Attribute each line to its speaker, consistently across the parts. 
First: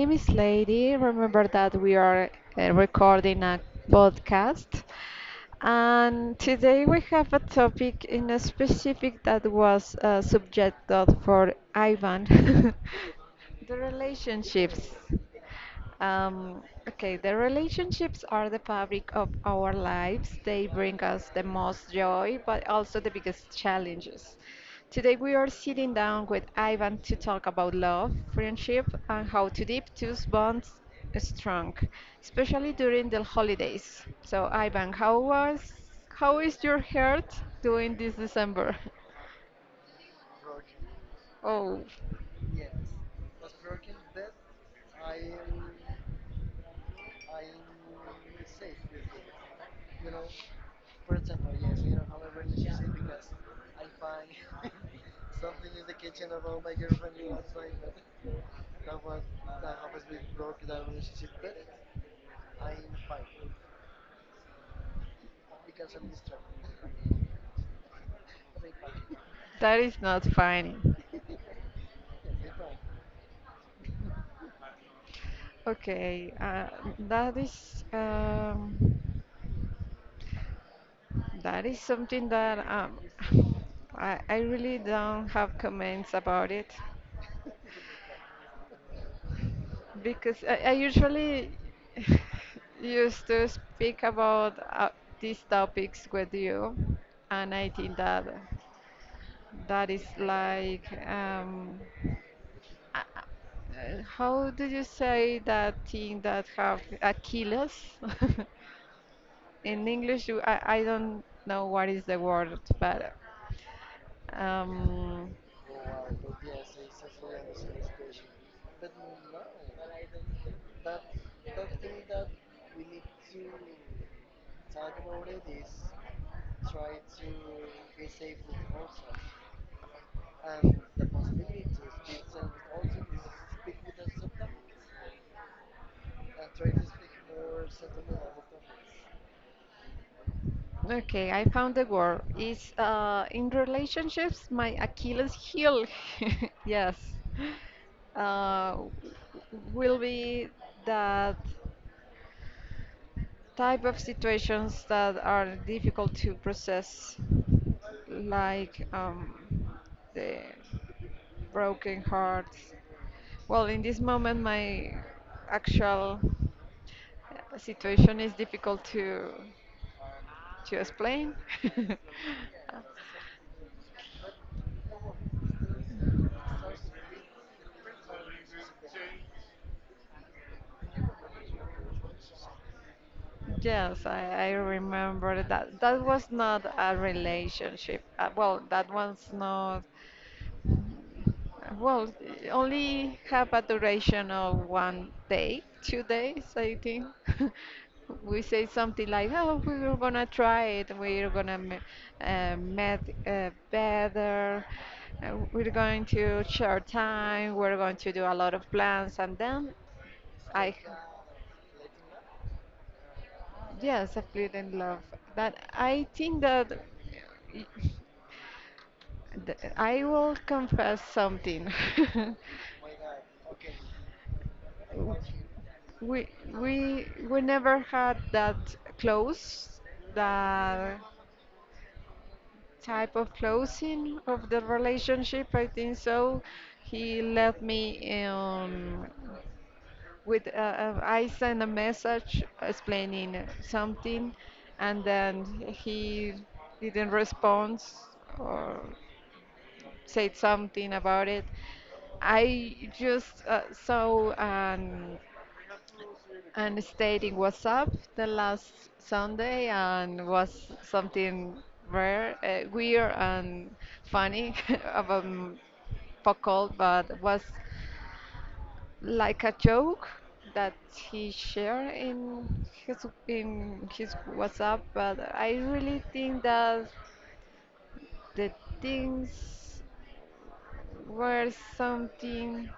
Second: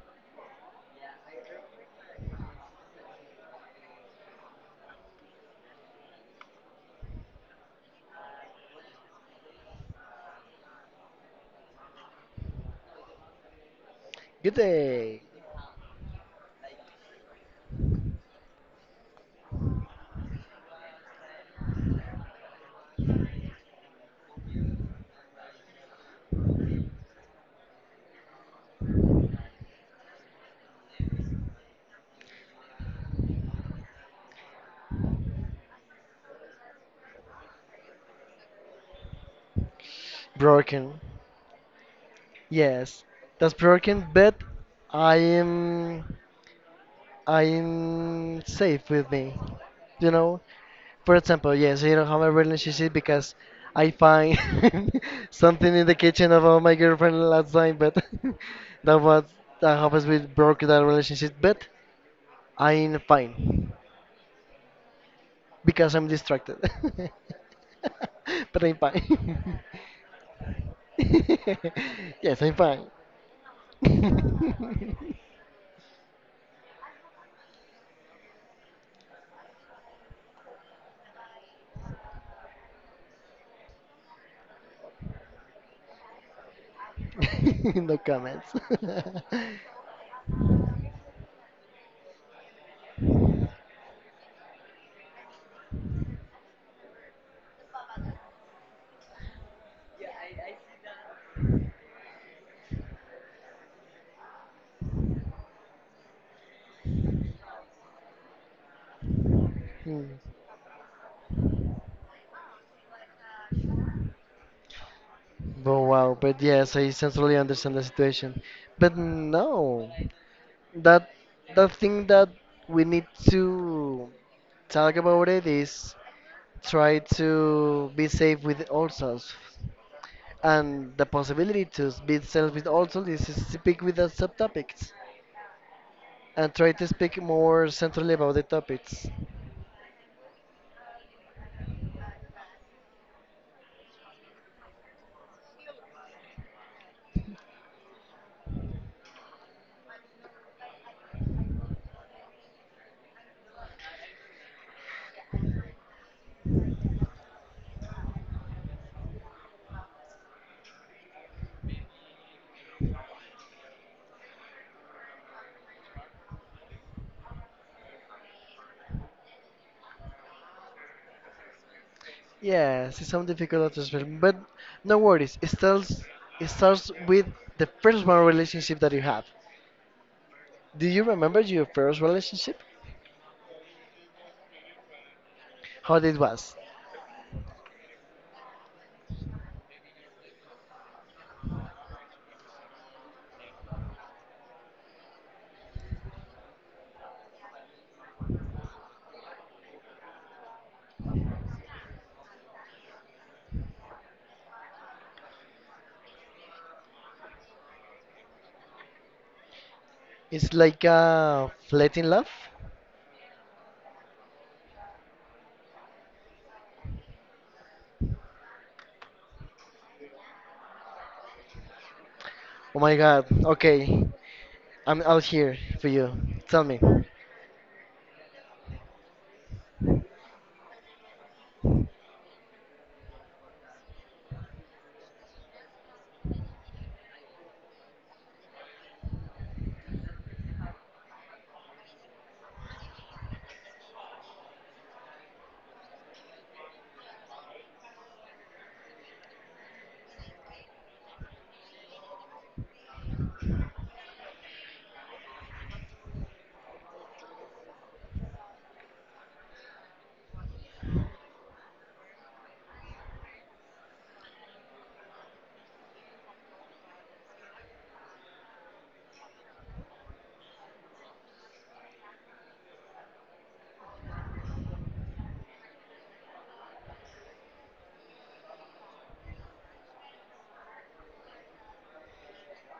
Speaker 1: name is Lady. Remember that we are recording a podcast. And today we have a topic in a specific that was subjected for Ivan, the
Speaker 2: Good
Speaker 1: relationships.
Speaker 2: day.
Speaker 1: Um, okay, the relationships are the fabric of our lives. They bring us the most joy, but also the biggest challenges. Today, we are sitting down with Ivan to talk about love, friendship, and how to keep those bonds strong, especially during the holidays. So, Ivan, how is your heart doing this December?
Speaker 2: Broken.
Speaker 1: Oh,
Speaker 2: Yes, that's broken, but I am I am safe with me. You know, for example, yes, I don't have a relationship because I find something in the kitchen of my girlfriend last time, but that was that happens with broken that relationship. But I'm fine because I'm distracted. But I'm fine.
Speaker 1: that is not funny.
Speaker 2: Yes, I'm fine.
Speaker 1: Okay, that is. That is something that I really don't have comments about it
Speaker 2: In the comments.
Speaker 1: because I usually used to speak about these topics with you, and I think that that is like uh, how do you say that thing that have Achilles? In
Speaker 2: Hmm.
Speaker 1: English, I don't know what is the word, but um,
Speaker 2: Oh wow, but yes, I certainly understand the situation. But no, that the thing that we need to talk about it is try to be safe with ourselves, and the possibility to be safe with ourselves is to speak with the subtopics and try to speak more centrally about the topics.
Speaker 1: okay, I found the word. It's in relationships, my Achilles heel. Yes. Uh, will be that type of situations that are difficult to process, like the broken hearts. Well, in this moment, my actual situation is difficult to explain.
Speaker 2: Yes, it's some difficult to explain, but no worries. It starts with the first one relationship that you have. Do you remember your first relationship?
Speaker 1: Yes, I remember that.
Speaker 2: How
Speaker 1: That
Speaker 2: it
Speaker 1: was
Speaker 2: was?
Speaker 1: not a relationship. Well, that one's not. Well, it only have a duration of 1 day, 2 days, I think. We say something like, "Oh, we're gonna try it. We're gonna m- met better. We're going to share time. We're going to do a lot of plans." And then
Speaker 2: It's
Speaker 1: I
Speaker 2: like a fleeting love.
Speaker 1: Yes, I played in love. But I think that y- I will confess something.
Speaker 2: Oh my God. Okay, I'm out here for you.
Speaker 1: we
Speaker 2: Tell me,
Speaker 1: we never had that close, that type of closing of the relationship. I think so. He left me with I sent a message explaining something, and then he didn't respond. Or said something about it. I just saw an and stayed in WhatsApp the last Sunday and was something rare, weird and funny about Pacol, but was like a joke that he shared in his WhatsApp. But I really think that the things were something.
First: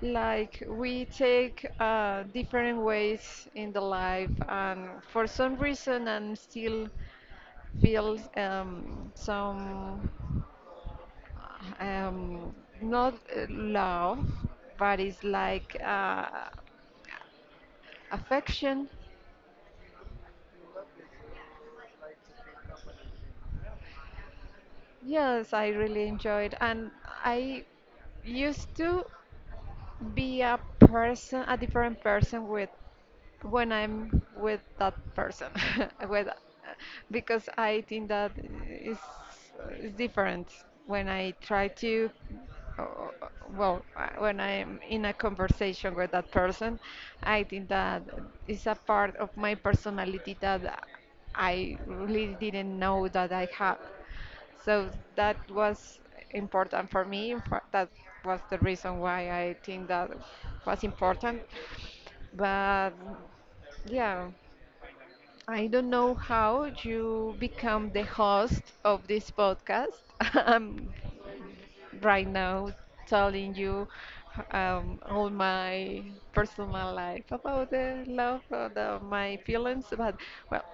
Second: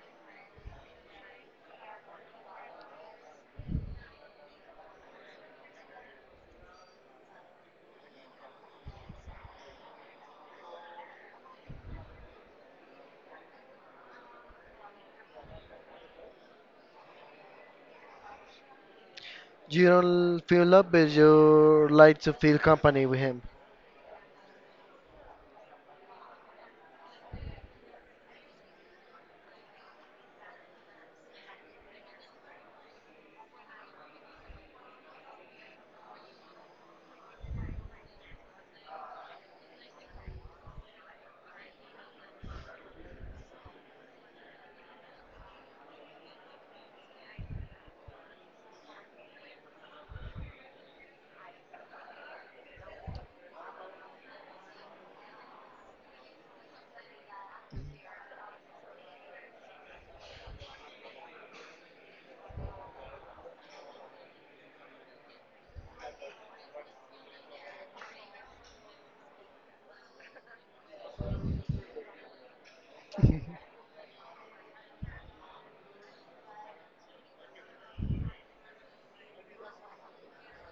Speaker 1: Like we take different ways in the life, and for some reason, I'm still feel some um, not love, but it's like affection.
Speaker 2: you don't feel love, but you like to feel company with him.
Speaker 1: Yes, I really enjoyed, and I used to be a person, a different person with when I'm with that person, with because I think that is is different when I try to. uh, Well, when I'm in a conversation with that person, I think that is a part of my personality that I really didn't know that I have. So that was important for me. In fact, that was the reason why I think that was important. But yeah, I don't know how you become the host of this podcast. I'm right now telling you all my personal life about the love, about my feelings. But well,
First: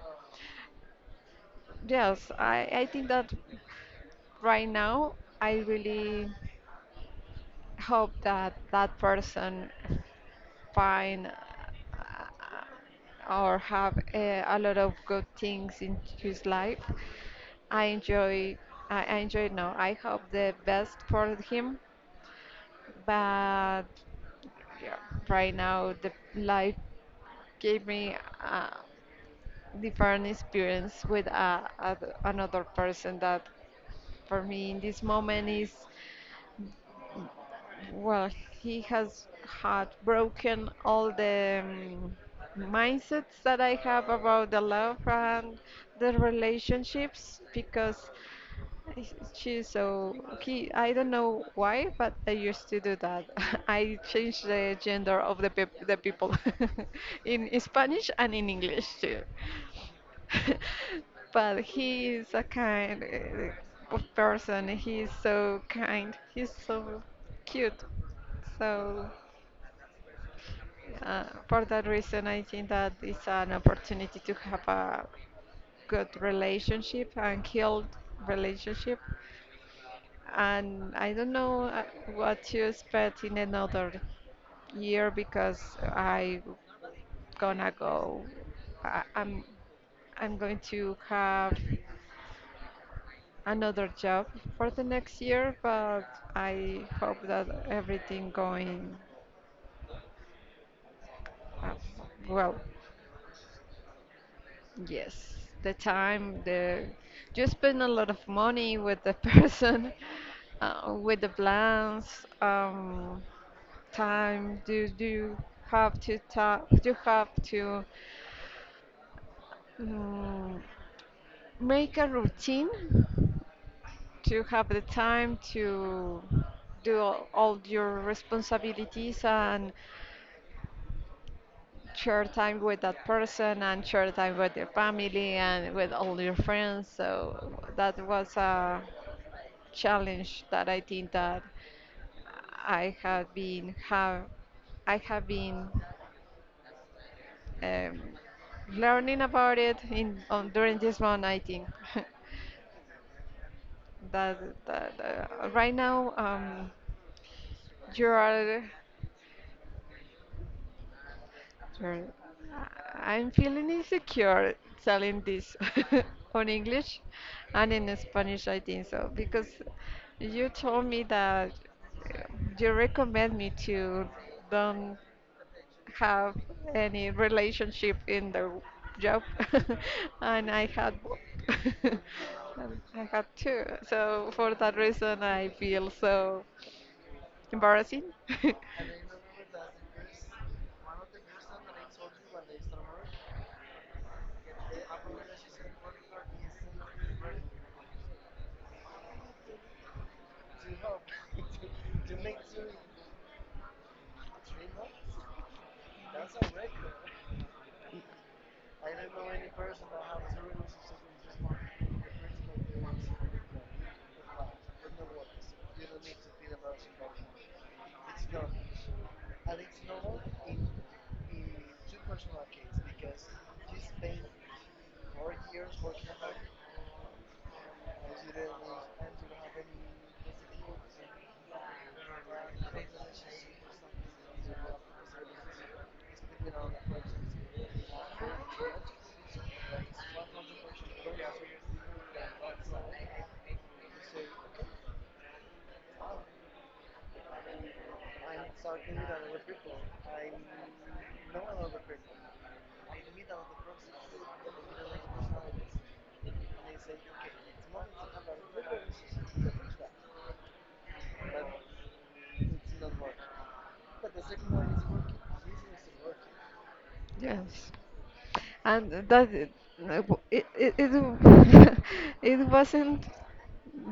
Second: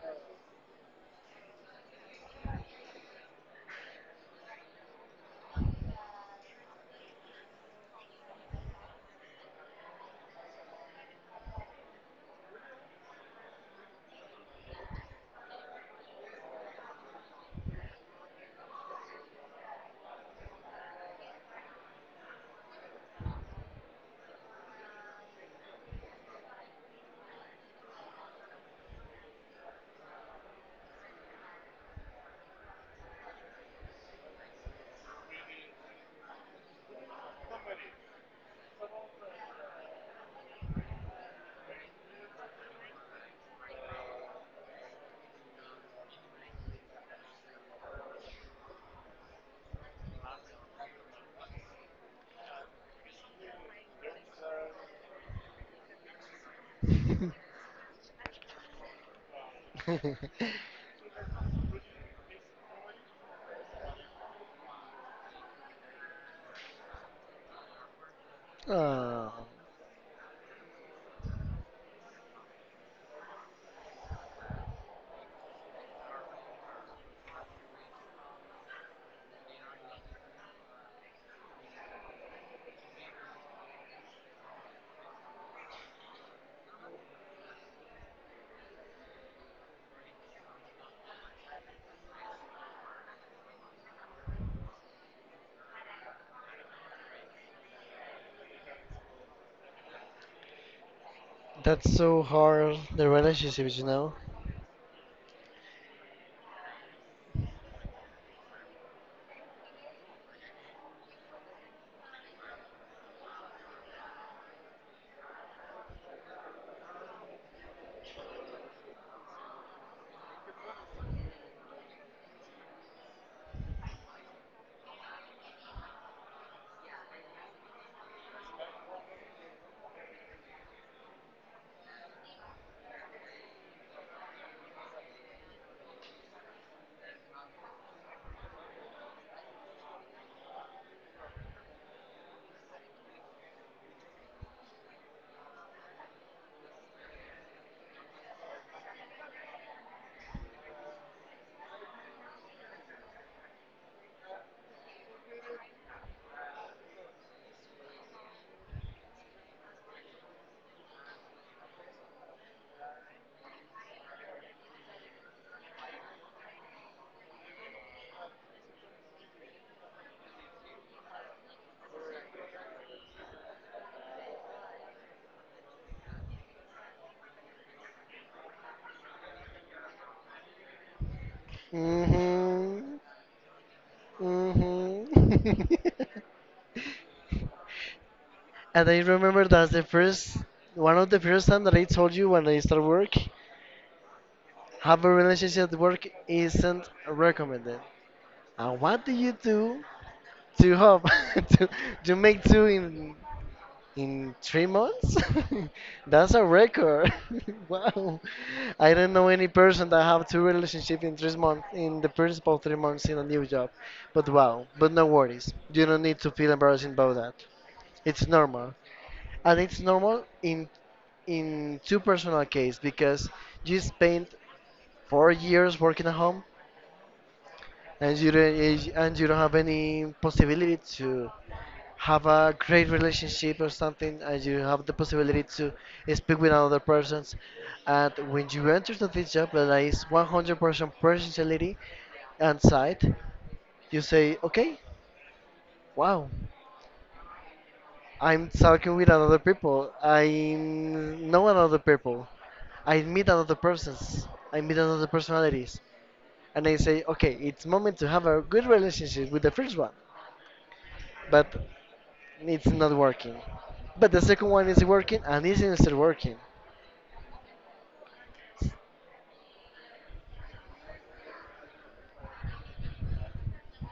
Speaker 1: yes, I think that right now, I really hope that that person find or have a lot of good things in his life. I enjoy, I enjoy No, I hope the best for him, but yeah, right now the life gave me a different experience with another person that for me in this moment is well, he has had broken all the mindsets that I have about the love and the relationships because I- she's so okay. I don't know why, but I used to do that. I changed the gender of the peop the people in Spanish and in English too. But he is a kind of person. He is so kind. He's so cute. So
Speaker 2: Oh,
Speaker 1: for that reason, I think that it's an opportunity to have a good relationship and healed relationship and I don't know what to expect in another year because I gonna go. I, I'm going to have another job for the next year, but I hope that everything going uh,
Speaker 2: that's so
Speaker 1: well.
Speaker 2: hard. The relationships, you know.
Speaker 1: Yes, the you spend a lot of money with the person, with the plans. Um, Time do you have to talk, you have to mm, make a routine to have the time to do all your responsibilities and share time with that person and share time with your family and with all your friends. So that was a challenge that I think that I have been have I have been Um, learning about it in on, during this one, I think that, that right now you are, you're, I'm feeling insecure telling this on English and in Spanish, I think so, because you told me that uh, you recommend me to don't have any relationship in the job, and I had both. And
Speaker 2: Mhm.
Speaker 1: I had two. So for that
Speaker 2: Mhm.
Speaker 1: reason, I feel so embarrassing.
Speaker 2: And I remember that's the first one of the first time that I told you when I start work, have a relationship at work isn't recommended. And what do you do to help to, to make two in 3 months? That's a record. Wow. I don't know any person that have two relationship in 3 months in the first about 3 months in a new job. But wow, but no worries. You don't need to feel embarrassed about that. It's normal. And it's normal in two personal case because you spent 4 years working at home and you don't have any possibility to have a great relationship or something, and you have the possibility to speak with another persons, and when you enter to this job that is 100% personality and side, you say okay, wow, I'm talking with another people. I know another people. I meet another persons. I meet another personalities. And I say, okay, it's moment to have a good relationship with the first one, but it's not working. But the second one is working and isn't still working.
Speaker 1: Yes. and that it, it, it wasn't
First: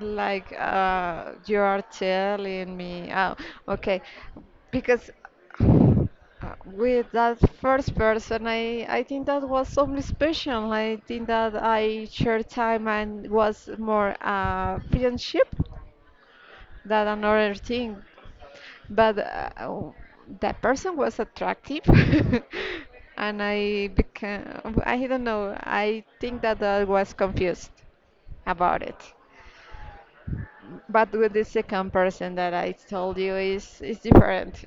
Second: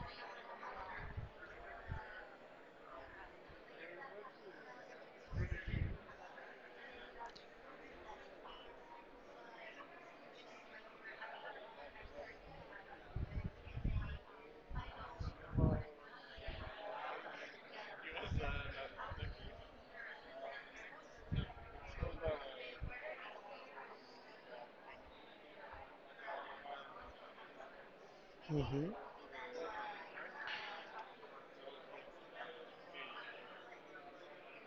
Speaker 1: like you are telling me oh okay because uh, with that first person I think that was something special. I think that I shared time and was more friendship that another thing. But that person was attractive, and I became, I don't know, I think that I was confused about
Speaker 2: Hmm.
Speaker 1: it. But with the second person that I told you is different.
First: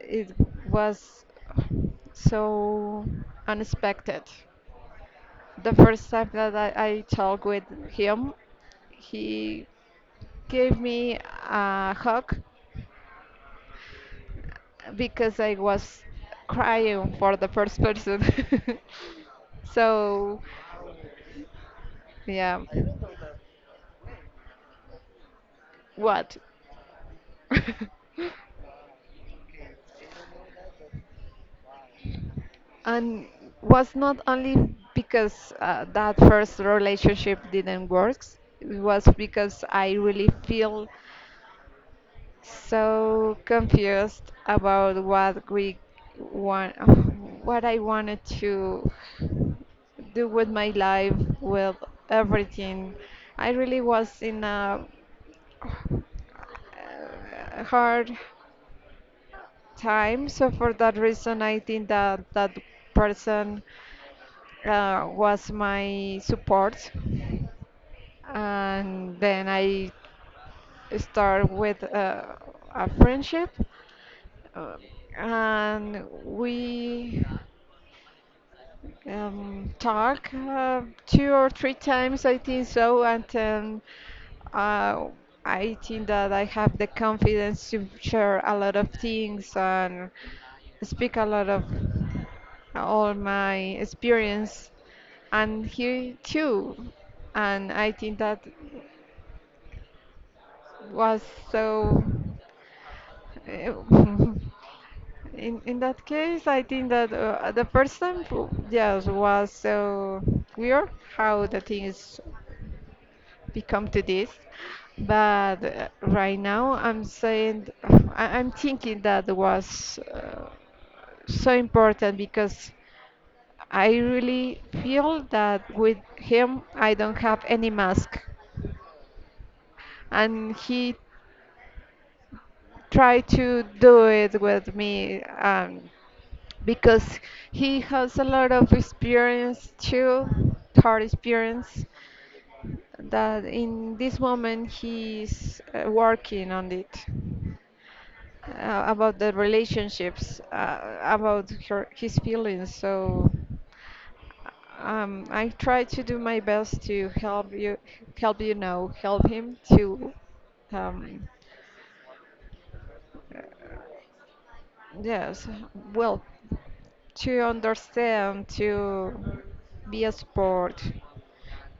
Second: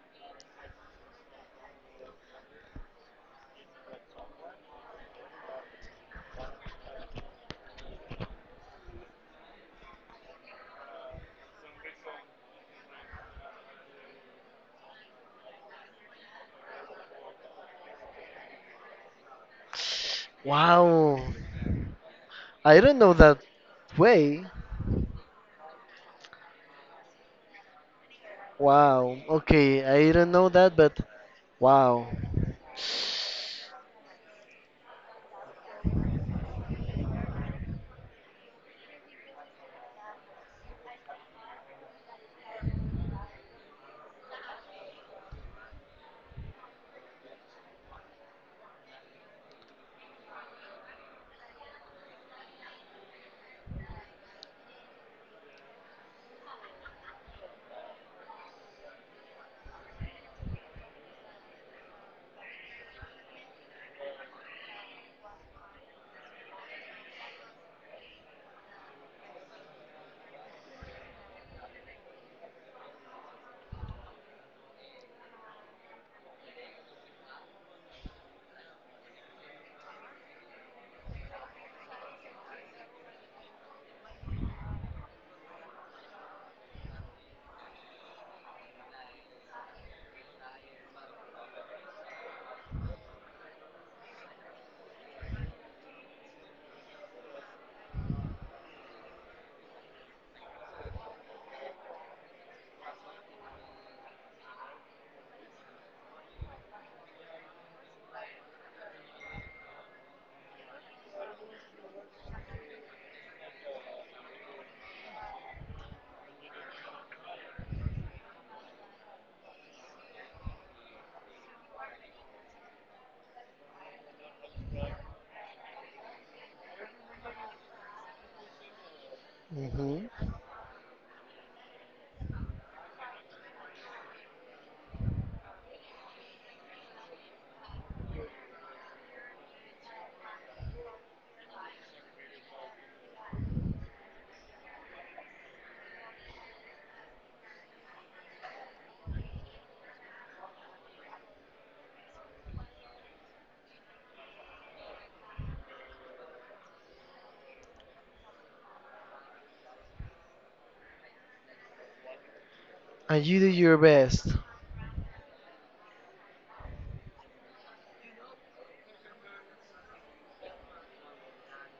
Speaker 1: It was so unexpected. The first time that I talked with him, he gave me a hug because I was crying for the first person. So,
Speaker 2: Wow.
Speaker 1: yeah.
Speaker 2: I don't know that way.
Speaker 1: What?
Speaker 2: Wow. Okay, I don't know that, but wow.
Speaker 1: And was not only because that first relationship didn't work, it was because I really feel so confused about want, what I wanted to do with my life, with everything. I really was in a uh, hard time. So for that reason, I think that that person was my support. And then I start with a friendship. Uh, and we talk two or three times, I think so, and uh, I think that I have the confidence to share a lot of things and speak a lot of all my experience, and he too, and I think that was so. In that case, I think that the first time, yes, was so weird how the things become to this. But right now, I'm saying I'm thinking that was so important because I really feel that with him, I don't have any mask,
Speaker 2: Hmm.
Speaker 1: and he try to do it with me because he has a lot of experience too, hard experience, that in this moment he's working on it. About the relationships, his feelings. So I try to do my best to help you, help him to um,
Speaker 2: And you do your best.
Speaker 1: yes, well, to understand, to be a support,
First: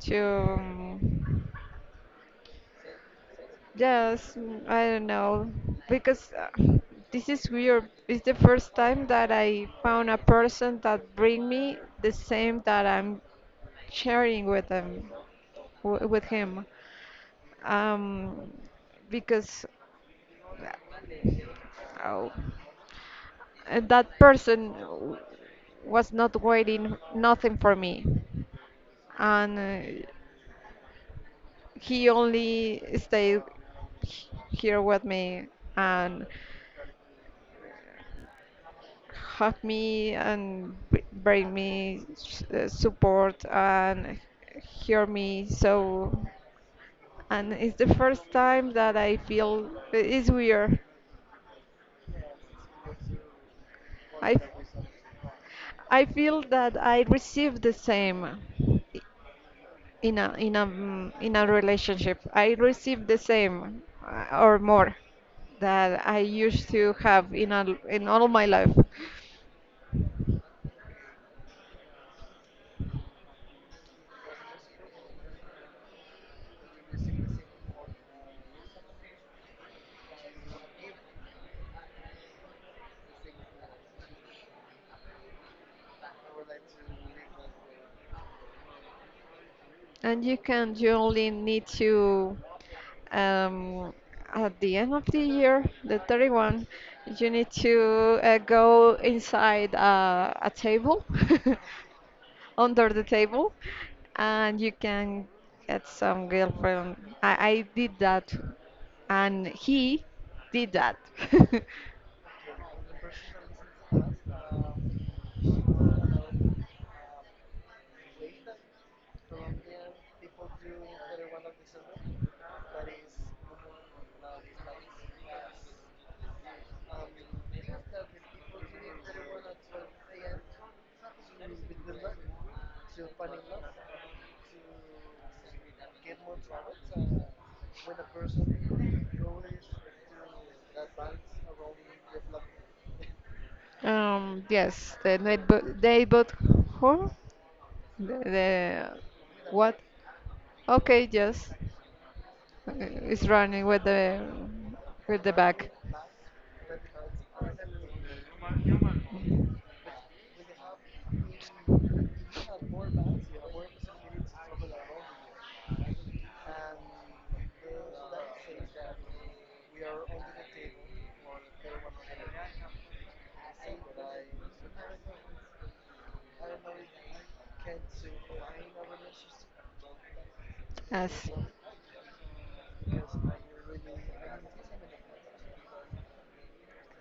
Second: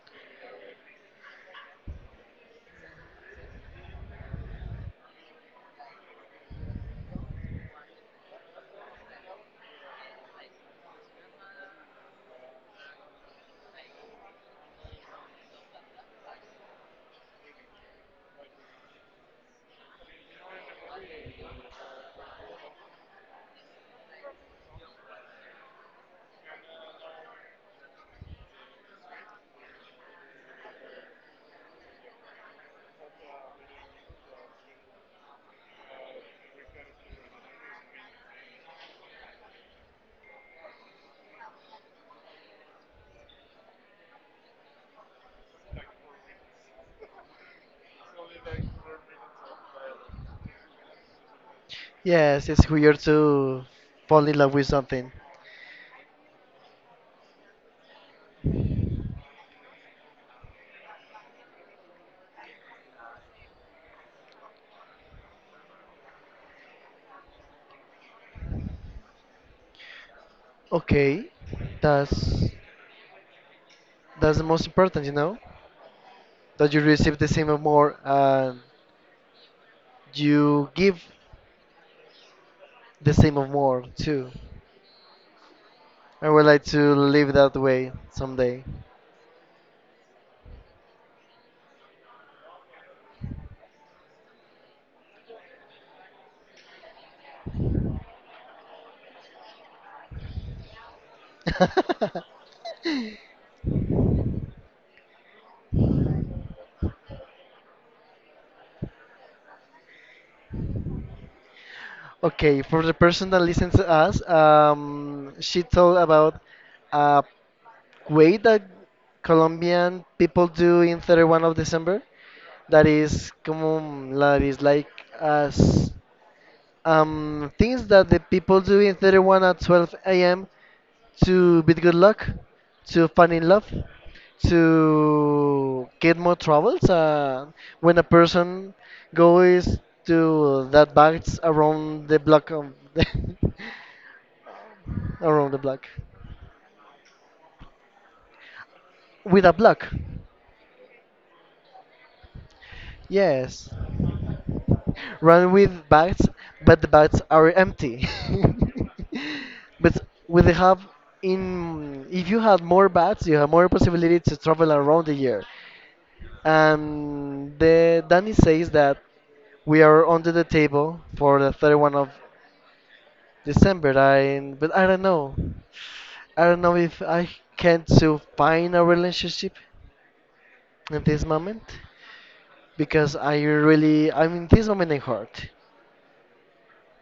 Speaker 1: to yes, I don't know, because this is weird. It's the first time that I found a person that bring me the same that I'm sharing with them, w with him. Um, because uh, Oh. That person was not waiting nothing for me. And he only stayed here with me and hug me and bring me support and hear me. So, and it's the first time that I feel it's weird.
Speaker 2: Yes, it's weird to fall
Speaker 1: I
Speaker 2: in love with something.
Speaker 1: I feel that I receive the same in a in a relationship. I receive the same or more that I used to have in all my life.
Speaker 2: Okay, that's that's the most important, you know. That you receive the same or more and you give the same or more too. I would like to live that way someday.
Speaker 1: And you can you only need to um, at the end of the year, the 31st, you need to go inside a table under the table and you can get some girlfriend. I did that and he did that.
Speaker 2: Okay, for the person that listens to us, she told about a way that Colombian people do in 31st of December. That is, como, that is like as things that the people do in 31st at 12 a.m. to bid good luck, to fall in love, to get more troubles. When a person goes to that backs around the block of the
Speaker 1: Um, yes,
Speaker 2: around the block
Speaker 1: neighbor, huh? The
Speaker 2: with a
Speaker 1: what?
Speaker 2: block.
Speaker 1: Okay, yes, it's running
Speaker 2: Yes,
Speaker 1: with the
Speaker 2: run
Speaker 1: back.
Speaker 2: with bags, but the bags are empty. But with the hub in, if you have more bags, you have more possibility to travel around the year. And the Danny says that we are under the table for the 31st of December. I but I don't know. I don't know if I can to find a relationship in this
Speaker 1: Yes,
Speaker 2: moment because I really, I'm in this moment I'm hurt.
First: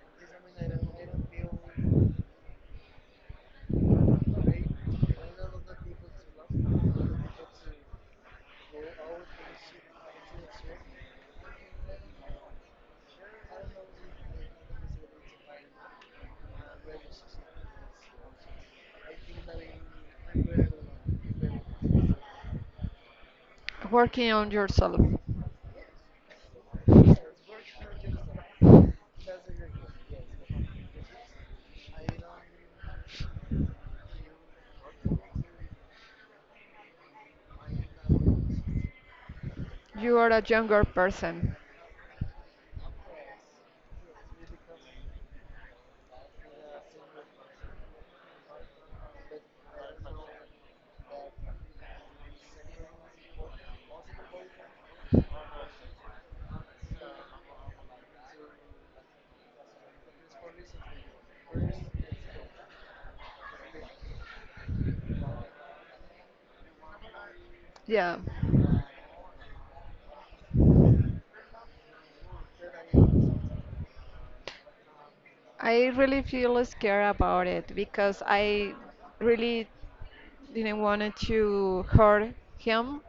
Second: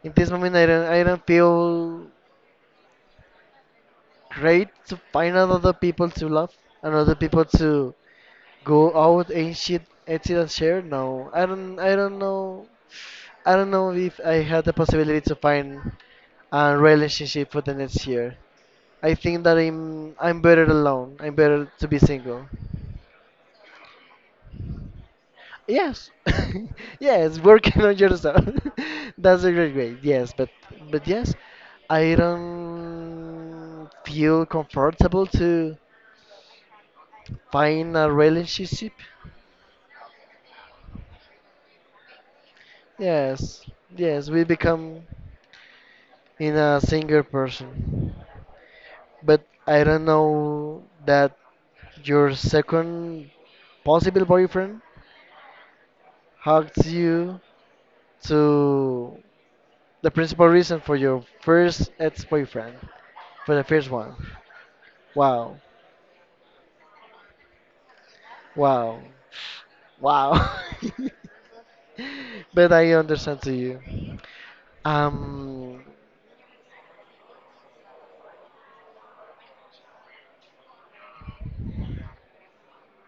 Speaker 2: In this moment I don't feel great to find another people to love, another people to go out and shit and sit and share. No, I don't know. I don't know if I had the possibility to find a relationship for the next year. I think that I'm better alone. I'm better to be single.
Speaker 1: working on yourself.
Speaker 2: Yes, yes, working on yourself. That's a great way. Yes, but yes, I don't feel comfortable to find a relationship.
Speaker 1: You are a younger person.
Speaker 2: Yes, yes, we become in a single person. But I don't know that your second possible boyfriend hugs you to the principal reason for your first ex boyfriend. For the first one. Wow.
Speaker 1: Yeah.
Speaker 2: Wow. Wow. But I understand to you. Um,
Speaker 1: I really feel scared about it because I really didn't want to hurt him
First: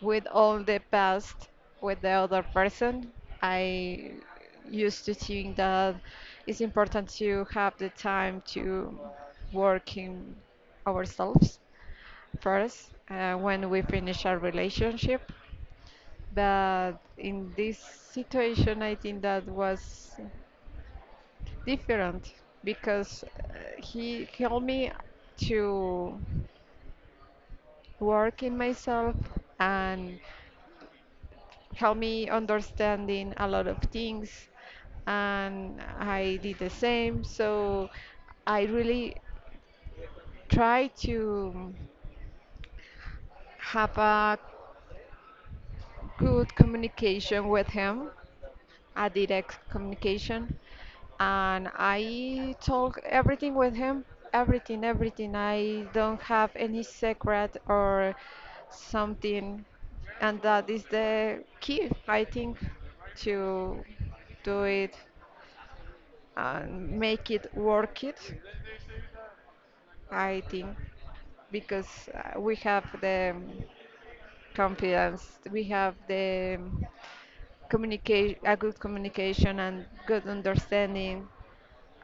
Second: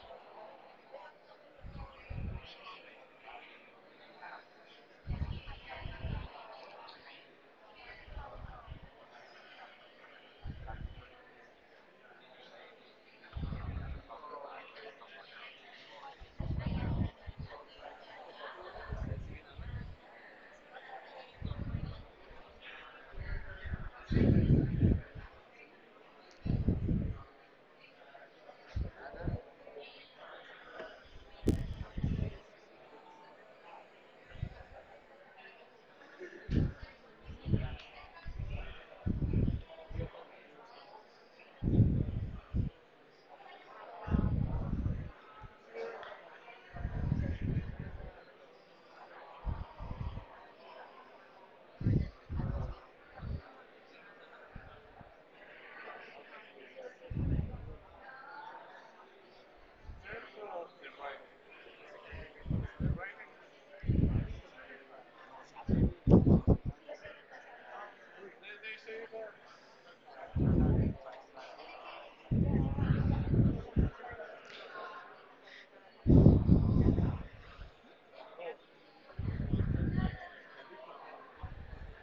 Speaker 1: with all the past with the other person. I used to think that it's important to have the time to work in ourselves first when we finish our relationship. But in this situation, I think that was different because he helped me to work in myself and helped me understanding a lot of things and I did the same. So I really try to have a good communication with him, a direct communication, and I talk everything with him, everything, everything. I don't have any secret or something, and that is the key, I think, to do it and make it work it. I think because we have the confidence, we have the communicate a good communication and good understanding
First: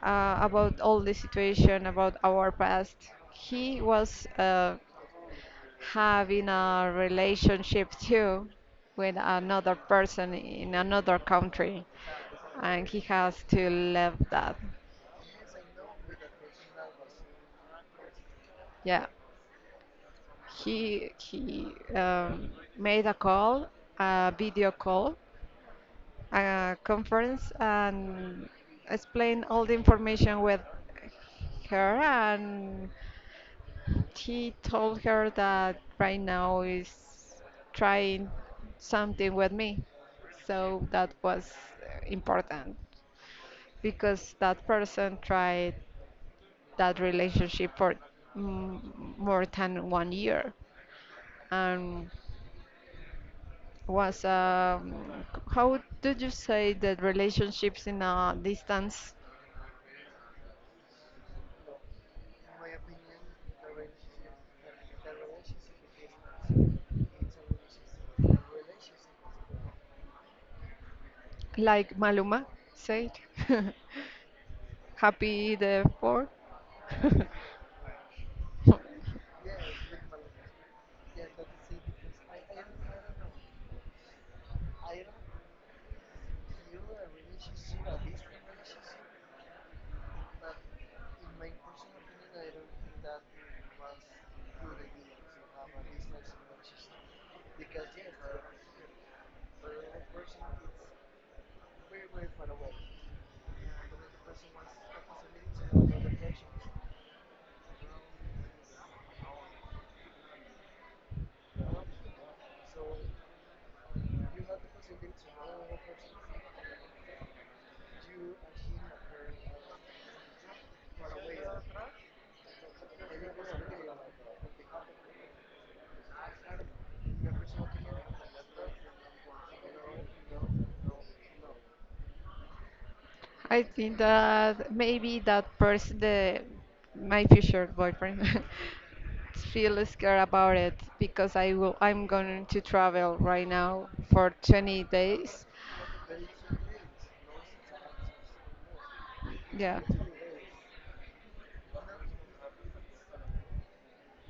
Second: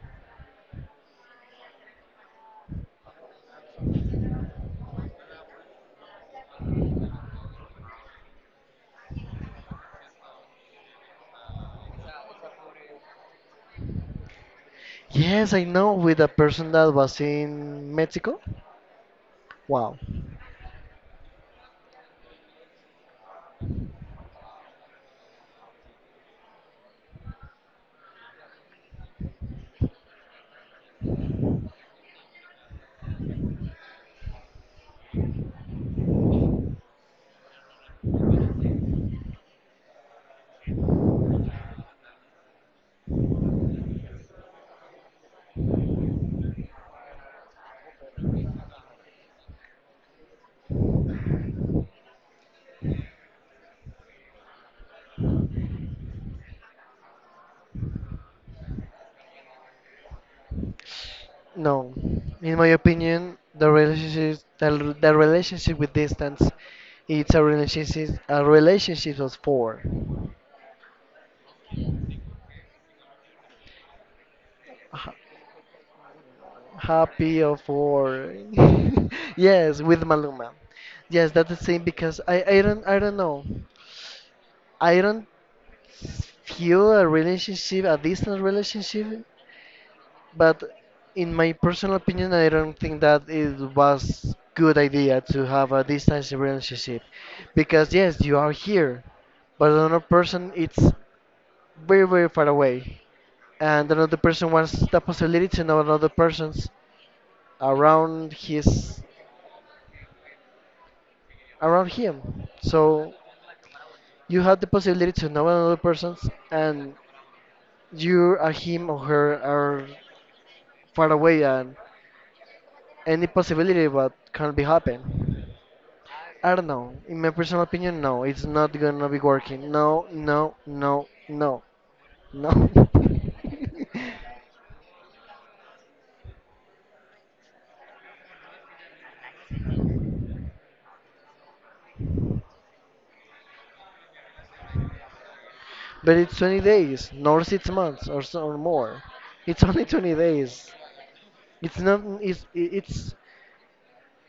Speaker 1: about all the situation, about our past. He was having a relationship too with another person in another country, and he has to leave that.
Speaker 2: yes, I know with a person that was in Mexico.
Speaker 1: Yeah,
Speaker 2: Wow.
Speaker 1: he um, made a call, a video call, a conference, and explained all the information with her. And he told her that right now is trying something with me. So that was important because that person tried that relationship for mm, more than 1 year and was how do you say that relationships in a distance,
Speaker 2: No, in my opinion, the relationship, the relationship with distance, it's a relationship of four.
Speaker 1: like Maluma said. Happy therefore.
Speaker 2: Happy of War. Yes, with Maluma. Yes, that's the same because I don't know. I don't feel a relationship, a distant relationship, but in my personal opinion, I don't think that it was good idea to have a distance relationship because yes, you are here, but another person it's very very far away, and another person wants the possibility to know another person's around his around him. So you have the possibility to know another person's, and you or him or her are far away, and any possibility what can be happen. I don't know. In my personal opinion, no, it's not gonna be working. No, no, no, no, no.
Speaker 1: I think that maybe that person, the my future boyfriend, feel scared about it because I'm going to travel right now for 20 days.
Speaker 2: But it's 20 days, nor 6 months or so or more. It's
Speaker 1: Yeah.
Speaker 2: only 20 days. It's not. It's it's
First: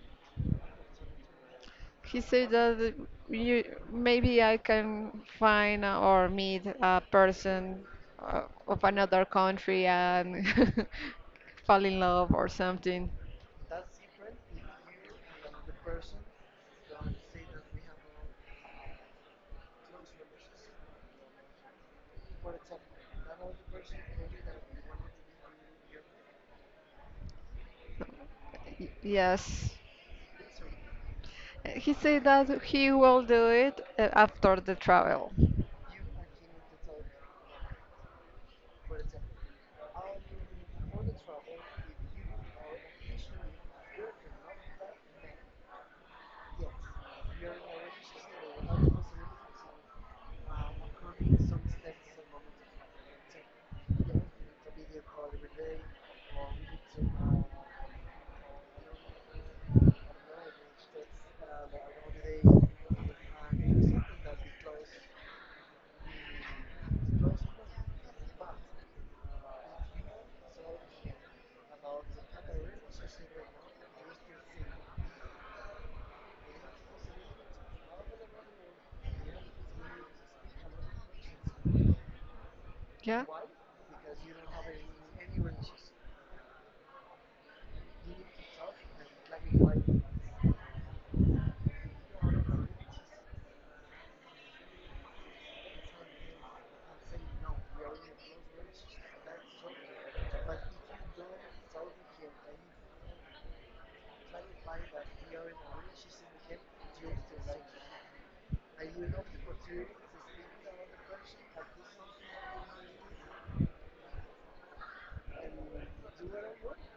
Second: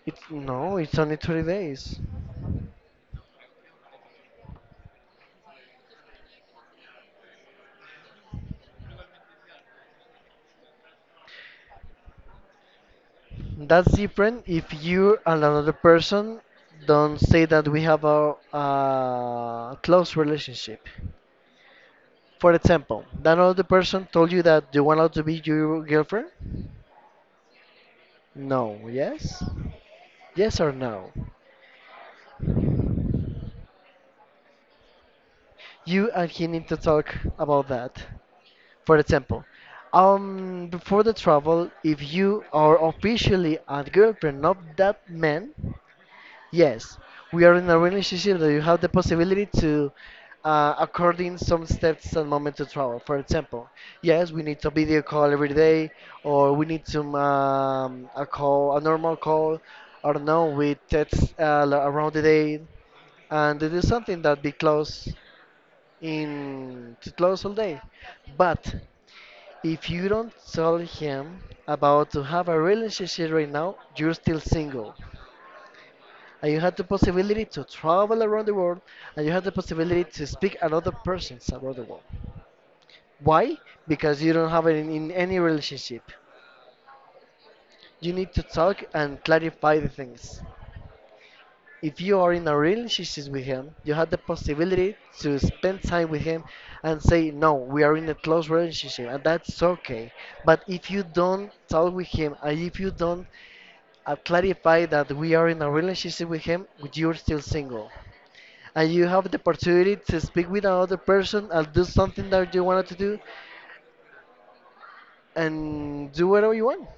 Speaker 2: it's no. It's only 20 days.
Speaker 1: He said that you maybe I can find or meet a person of another country and fall in love or something.
Speaker 2: That's different if you and another person don't say that we have a close relationship. For example, that other person told you that you want out to be your girlfriend? No, yes?
Speaker 1: Yes.
Speaker 2: Yes or no?
Speaker 1: He said that he will do it after the travel.
Speaker 2: You and he need to talk about that. For example, before the travel, if you are officially a girlfriend of that man, yes, we are in a relationship that you have the possibility to according some steps and moment to travel. For example, yes, we need to video call every day, or we need to a call, a normal call. I don't know, we text lo- around the day, and it is something that be close in to close all day. But if you don't tell him about to have a relationship right now, you're still single and you have the possibility to travel around the world and you have the possibility to speak another person's around the world.
Speaker 1: Yeah.
Speaker 2: Why? Because you don't have it in any relationship. You need to talk and clarify the things. If you are in a relationship with him, you have the possibility to spend time with him and say, no, we are in a close relationship, and that's okay. But if you don't talk with him, and if you don't clarify that we are in a relationship with him, you're still single, and you have the opportunity to speak with another person and do something that you wanted to do and do whatever you want.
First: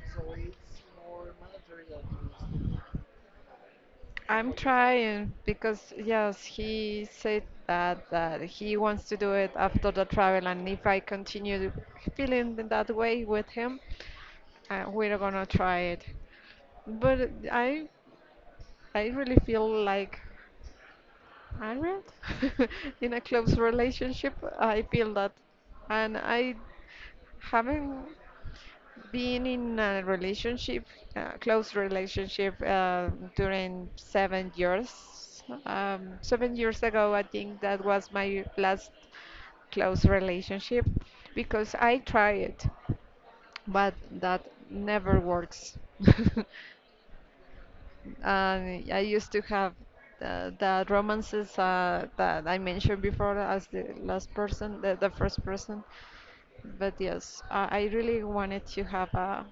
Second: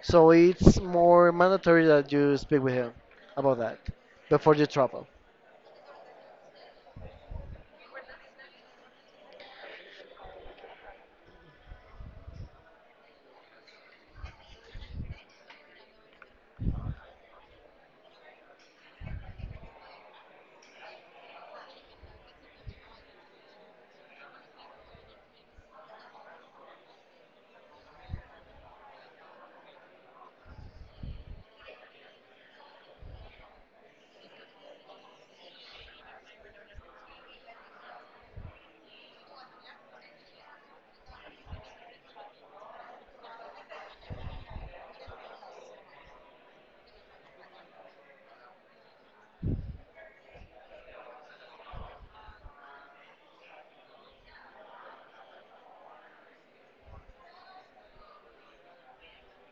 Speaker 2: So it's more mandatory that you speak with him about that
Speaker 1: I'm
Speaker 2: before you travel.
Speaker 1: trying because yes, he said that he wants to do it after the travel, and if I continue feeling that way with him, we're gonna try it. But I really feel like married in a close relationship. I feel that, and I haven't been in a relationship, close relationship, during 7 years. 7 years ago, I think that was my last close relationship because I tried, but that never works. And I used to have the romances that I mentioned before as the last person, the first person. But yes, I really wanted to have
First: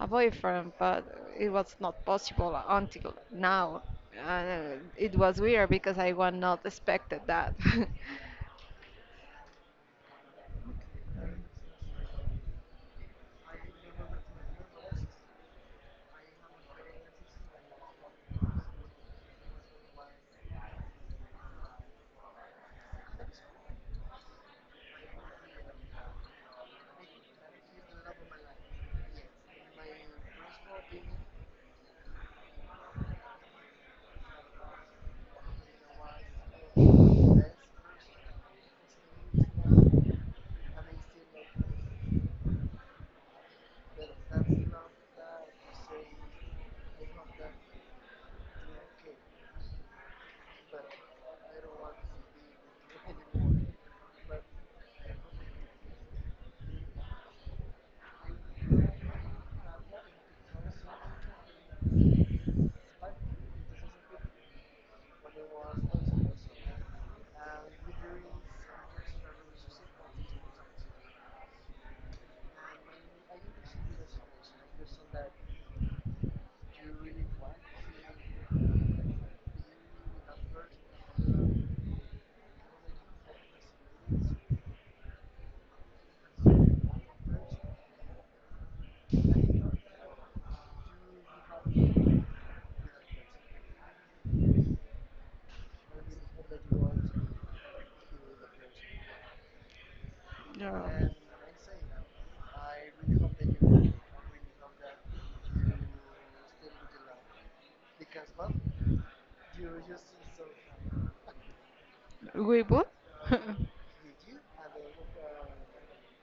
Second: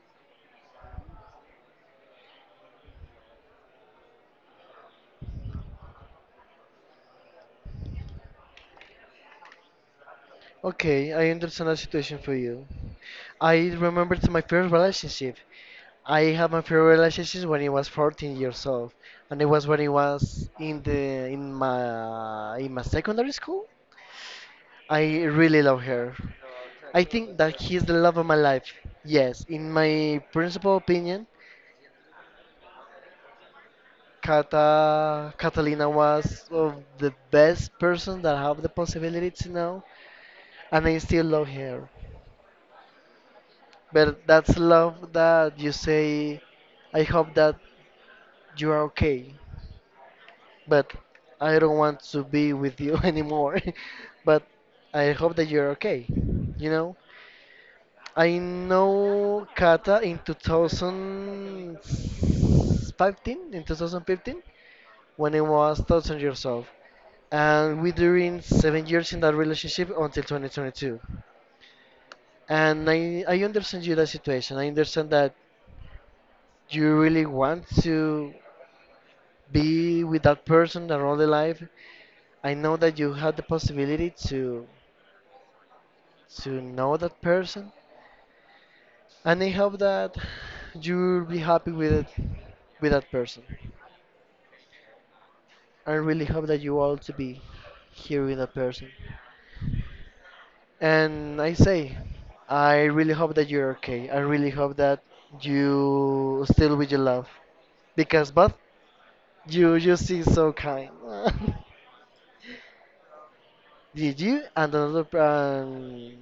Speaker 1: a boyfriend, but it was not possible until now. It was weird because I was not expected that.
Speaker 2: Okay, I understand the situation for you. I remember to my first relationship. I had my first relationship when I was 14 years old, and it was when I was in the in my secondary school. I really love her. I think that he is the love of my life. Yes, in my principal opinion, Kata Catalina was of the best person that I have the possibility to know, and I still love her. But that's love that you say, I hope that you are okay, but I don't want to be with you anymore. But I hope that you're okay, you know? I know Kata in 2015, in 2015, when I was 1,000 years old. And we during 7 years in that relationship until 2022. And I understand you that situation. I understand that you really want to be with that person and all the life. I know that you had the possibility to know that person. And I hope that you'll be happy with it, with that person. I really hope that you all to be here with a person. And I say, I really hope that you're okay. I really hope that you still with your love. Because, but you seem so kind.
Speaker 1: Weibo?
Speaker 2: Did you and another p-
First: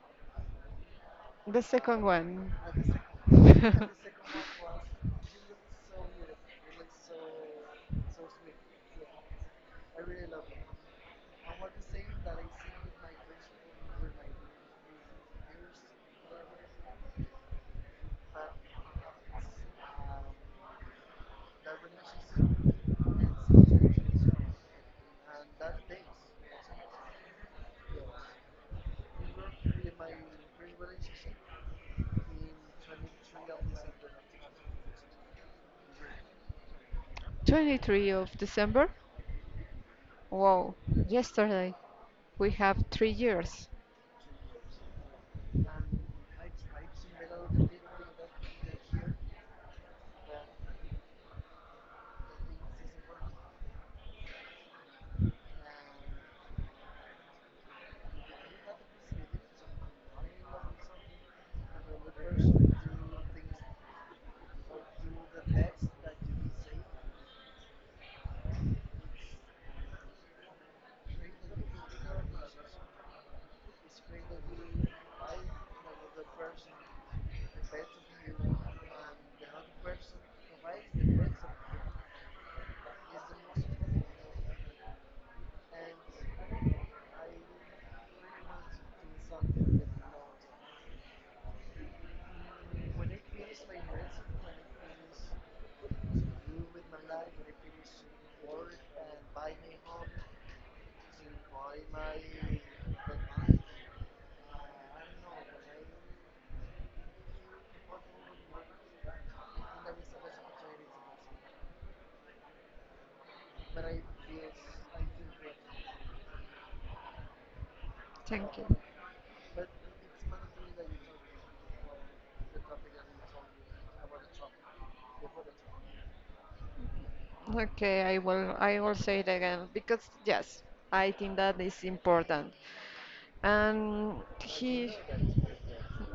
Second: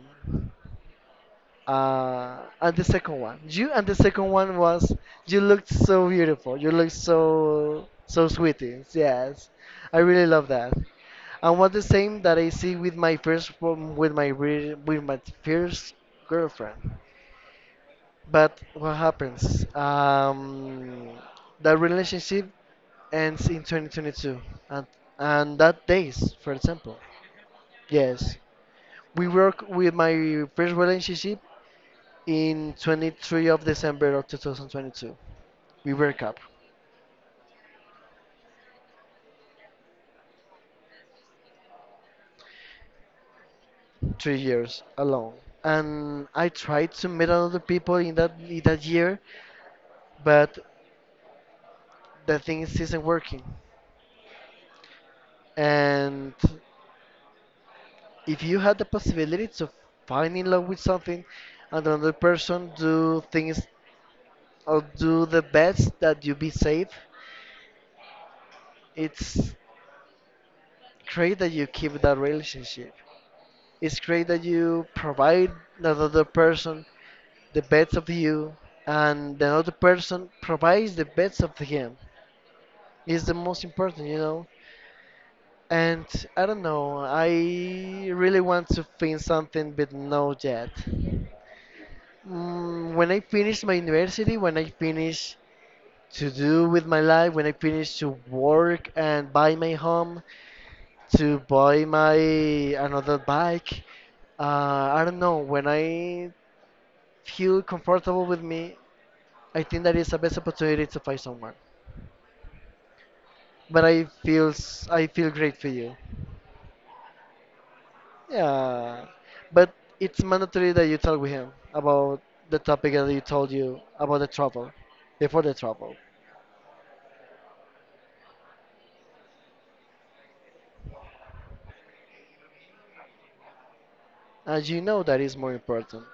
Speaker 1: The second one.
Speaker 2: and the second one. You and the second one was you looked so beautiful. You looked so so sweetie. Yes, I really love that. And was the same that I see with my first prom- with my re- with my first girlfriend. But what happens? That relationship ends in 2022, and and that days, for example. Yes, we work with my first relationship in 23rd of December of 2022. We broke up
Speaker 1: 23 of December? Wow, yesterday. We have 3 years.
Speaker 2: 3 years alone, and I tried to meet other people in that year, but the thing isn't working. And if you had the possibility to find in love with something and another person do things or do the best that you be safe, it's great that you keep that relationship. It's great that you provide another person the best of you, and the other person provides the best of him. It's the most important, you know? And I don't know, I really want to find something but no yet. When I finish my university, when I finish to do with my life, when I finish to work and buy my home, to buy my another bike, I don't know. When I feel comfortable with me, I think that is the best opportunity to find someone. But I feel great for you.
Speaker 1: Thank you.
Speaker 2: Yeah, but it's mandatory that you talk with him about the topic that you told you about the trouble before the trouble,
Speaker 1: Okay, I will say it again because yes, I think that is important. And
Speaker 2: as you
Speaker 1: he.
Speaker 2: know that is more important.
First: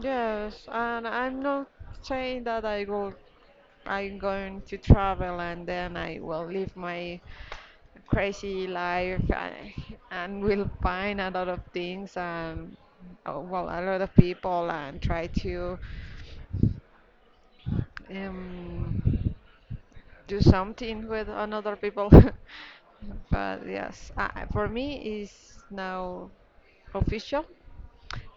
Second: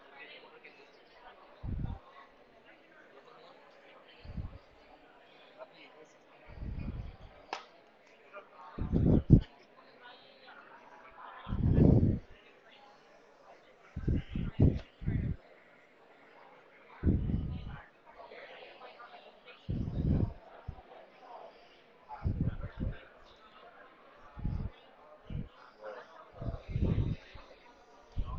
Speaker 1: Yes, and I'm not saying that I'm going to travel and then I will live my crazy life and will find a lot of things and well a lot of people and try to um, do something with another people. But yes, for me is now official.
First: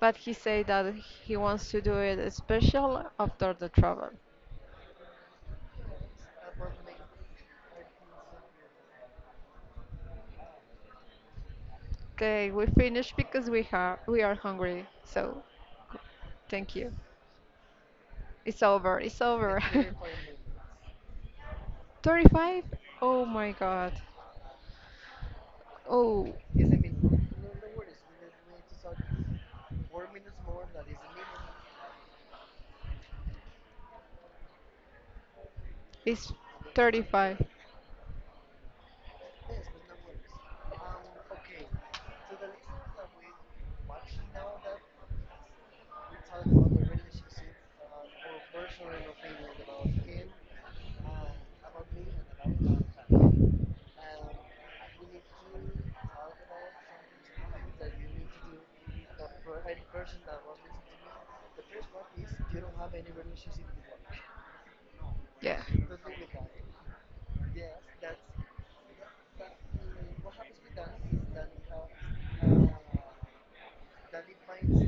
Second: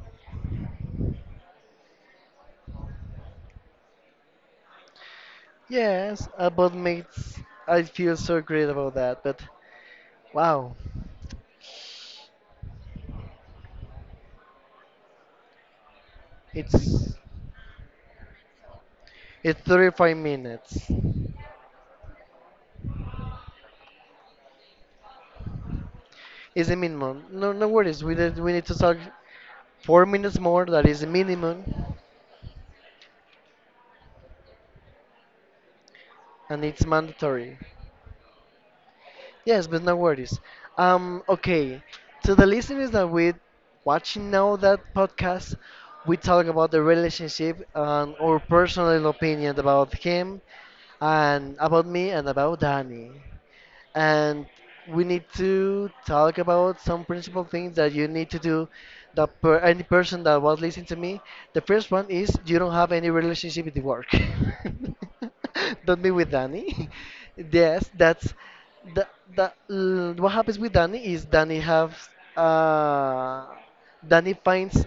Speaker 1: But he said that he wants to do it special after the travel.
Speaker 2: Yes, but makes I feel so great about that. But wow,
Speaker 1: Okay, we finished because we are hungry. So thank you.
Speaker 2: it's
Speaker 1: It's over. It's
Speaker 2: it's
Speaker 1: over.
Speaker 2: 35 minutes.
Speaker 1: 35? Oh my God. Oh,
Speaker 2: It's the minimum. No, no worries. We need to talk 4 minutes more. That is the minimum,
Speaker 1: it's
Speaker 2: and it's
Speaker 1: 35.
Speaker 2: mandatory. Yes, but no worries. Okay. To the listeners that we watching now that podcast, we talk about the relationship and our personal opinion about him and about me and about Danny. And we need to talk about some principal things that you need to do, that per any person that was listening to me. The first one is, you don't have any relationship with work.
Speaker 1: Yeah.
Speaker 2: Don't be with Danny. Yes, that's the, the what happens with Danny is Danny has uh Danny finds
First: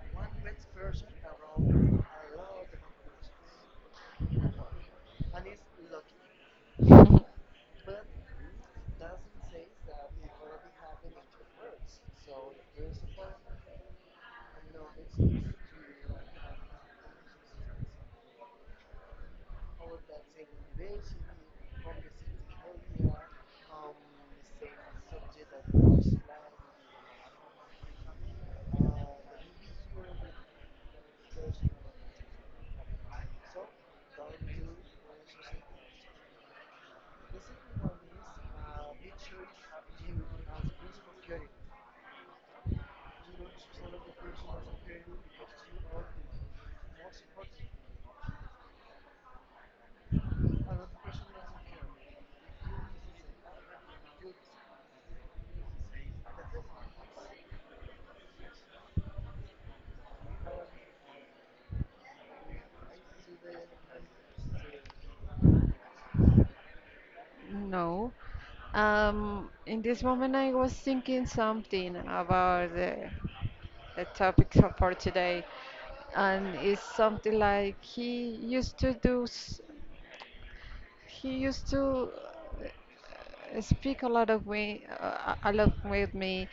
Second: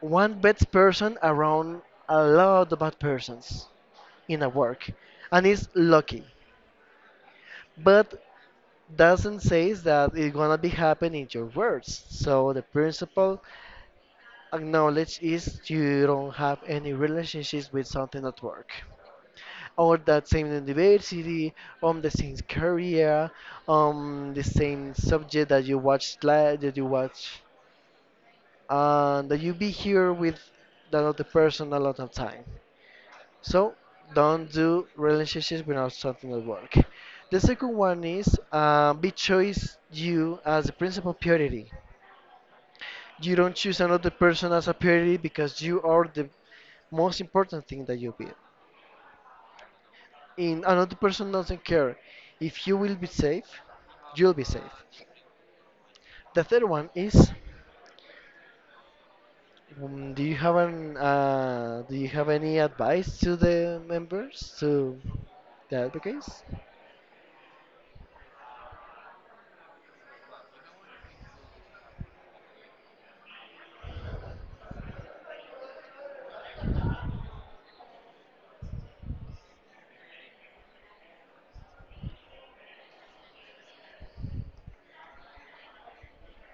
Speaker 2: one bad person around, a lot of bad persons in a work, and is lucky, but doesn't say that it's gonna be happening in your words. So the principle acknowledge is, you don't have any relationships with something at work. Or that same university, on the same career, on the same subject that that you watch, and that you be here with another person a lot of time. So don't do relationships without something at work. The second one is, be choice you as the principal priority. You don't choose another person as a priority because you are the most important thing that you be. In another person doesn't care. If you will be safe, you'll be safe. The third one is, do you have an do you have any advice to the members, to the advocates?
Speaker 1: No. In this moment, I was thinking something about the topic so for today, and it's something like he used to speak a lot of way, a lot with me,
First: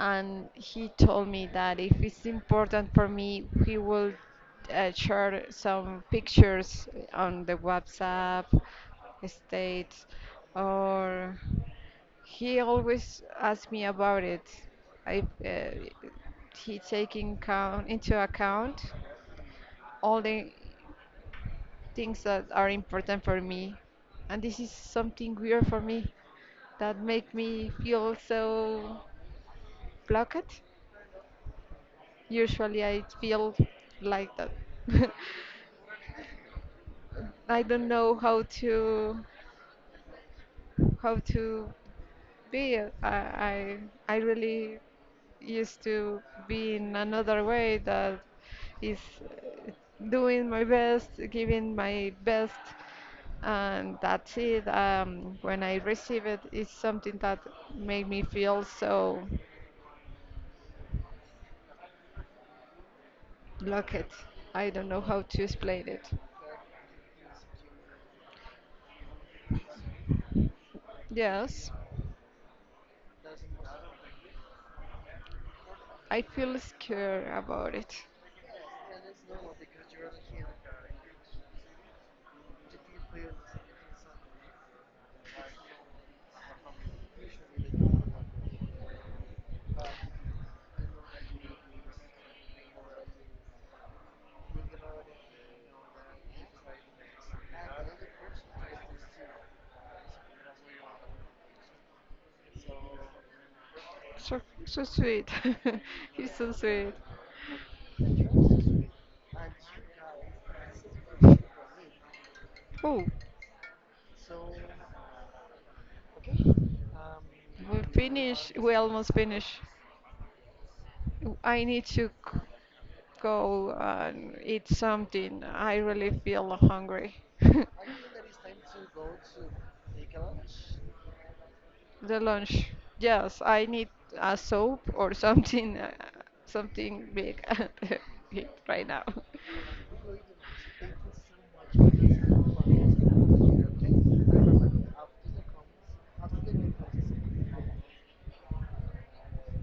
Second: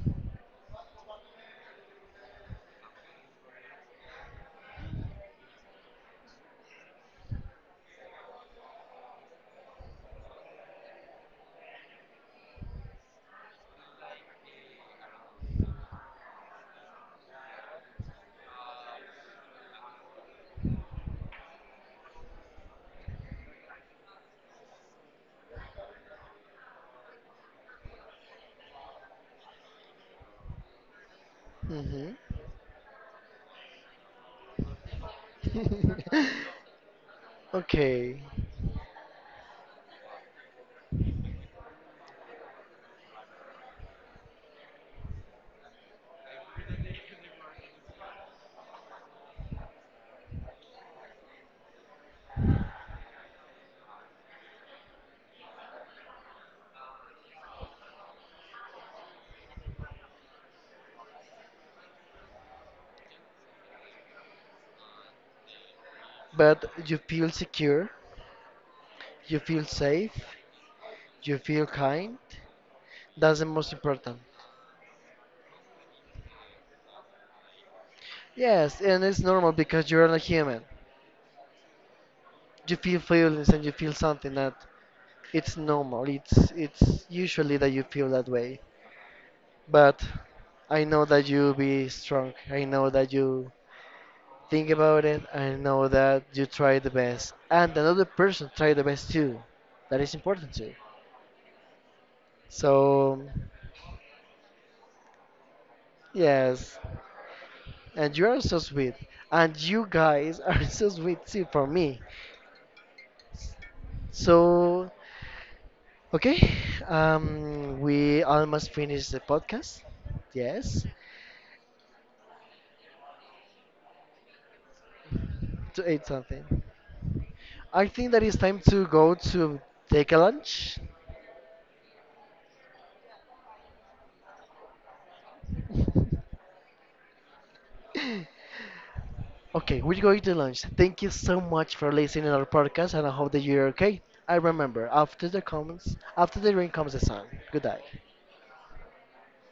Speaker 1: and he told me that if it's important for me, he will share some pictures on the WhatsApp states, or he always asked me about it. If he taking count into account all the things that are important for me, and this is something weird for me that make me feel so blocked.
Speaker 2: Hmm.
Speaker 1: Usually I feel like that. I don't know
Speaker 2: Okay,
Speaker 1: how to be I really used to be in another way that is uh, doing my best, giving my best, and that's it. When I receive it, it's something that made me feel so lucky. I don't know how to explain it.
Speaker 2: but you feel secure, you feel safe, you feel
Speaker 1: Yes,
Speaker 2: kind. That's the most important.
Speaker 1: I feel scared about it.
Speaker 2: Yes, and it's normal because you're a human. You feel feelings and you feel something that it's normal. It's usually that you feel that way. But I know that you be strong. I know that you think about it. I know that you try the best, and another person try the best too. That is important too. So
Speaker 1: So so sweet. He's so
Speaker 2: yes,
Speaker 1: sweet.
Speaker 2: and you are so sweet. And you guys are so sweet too for me.
Speaker 1: Oh,
Speaker 2: So, okay,
Speaker 1: we
Speaker 2: we
Speaker 1: finish.
Speaker 2: almost
Speaker 1: We
Speaker 2: finished
Speaker 1: almost
Speaker 2: the
Speaker 1: finish.
Speaker 2: podcast. Yes,
Speaker 1: I need to go and eat something. I
Speaker 2: to eat
Speaker 1: really feel
Speaker 2: something.
Speaker 1: hungry.
Speaker 2: I think that it's time to go to take a lunch.
Speaker 1: The lunch. Yes, I need a soap or something, something big right now.
Speaker 2: Okay, we're going to lunch. Thank you so much for listening to our podcast, and I hope that you're okay. I remember, after the comments, after the rain comes the sun. Good night.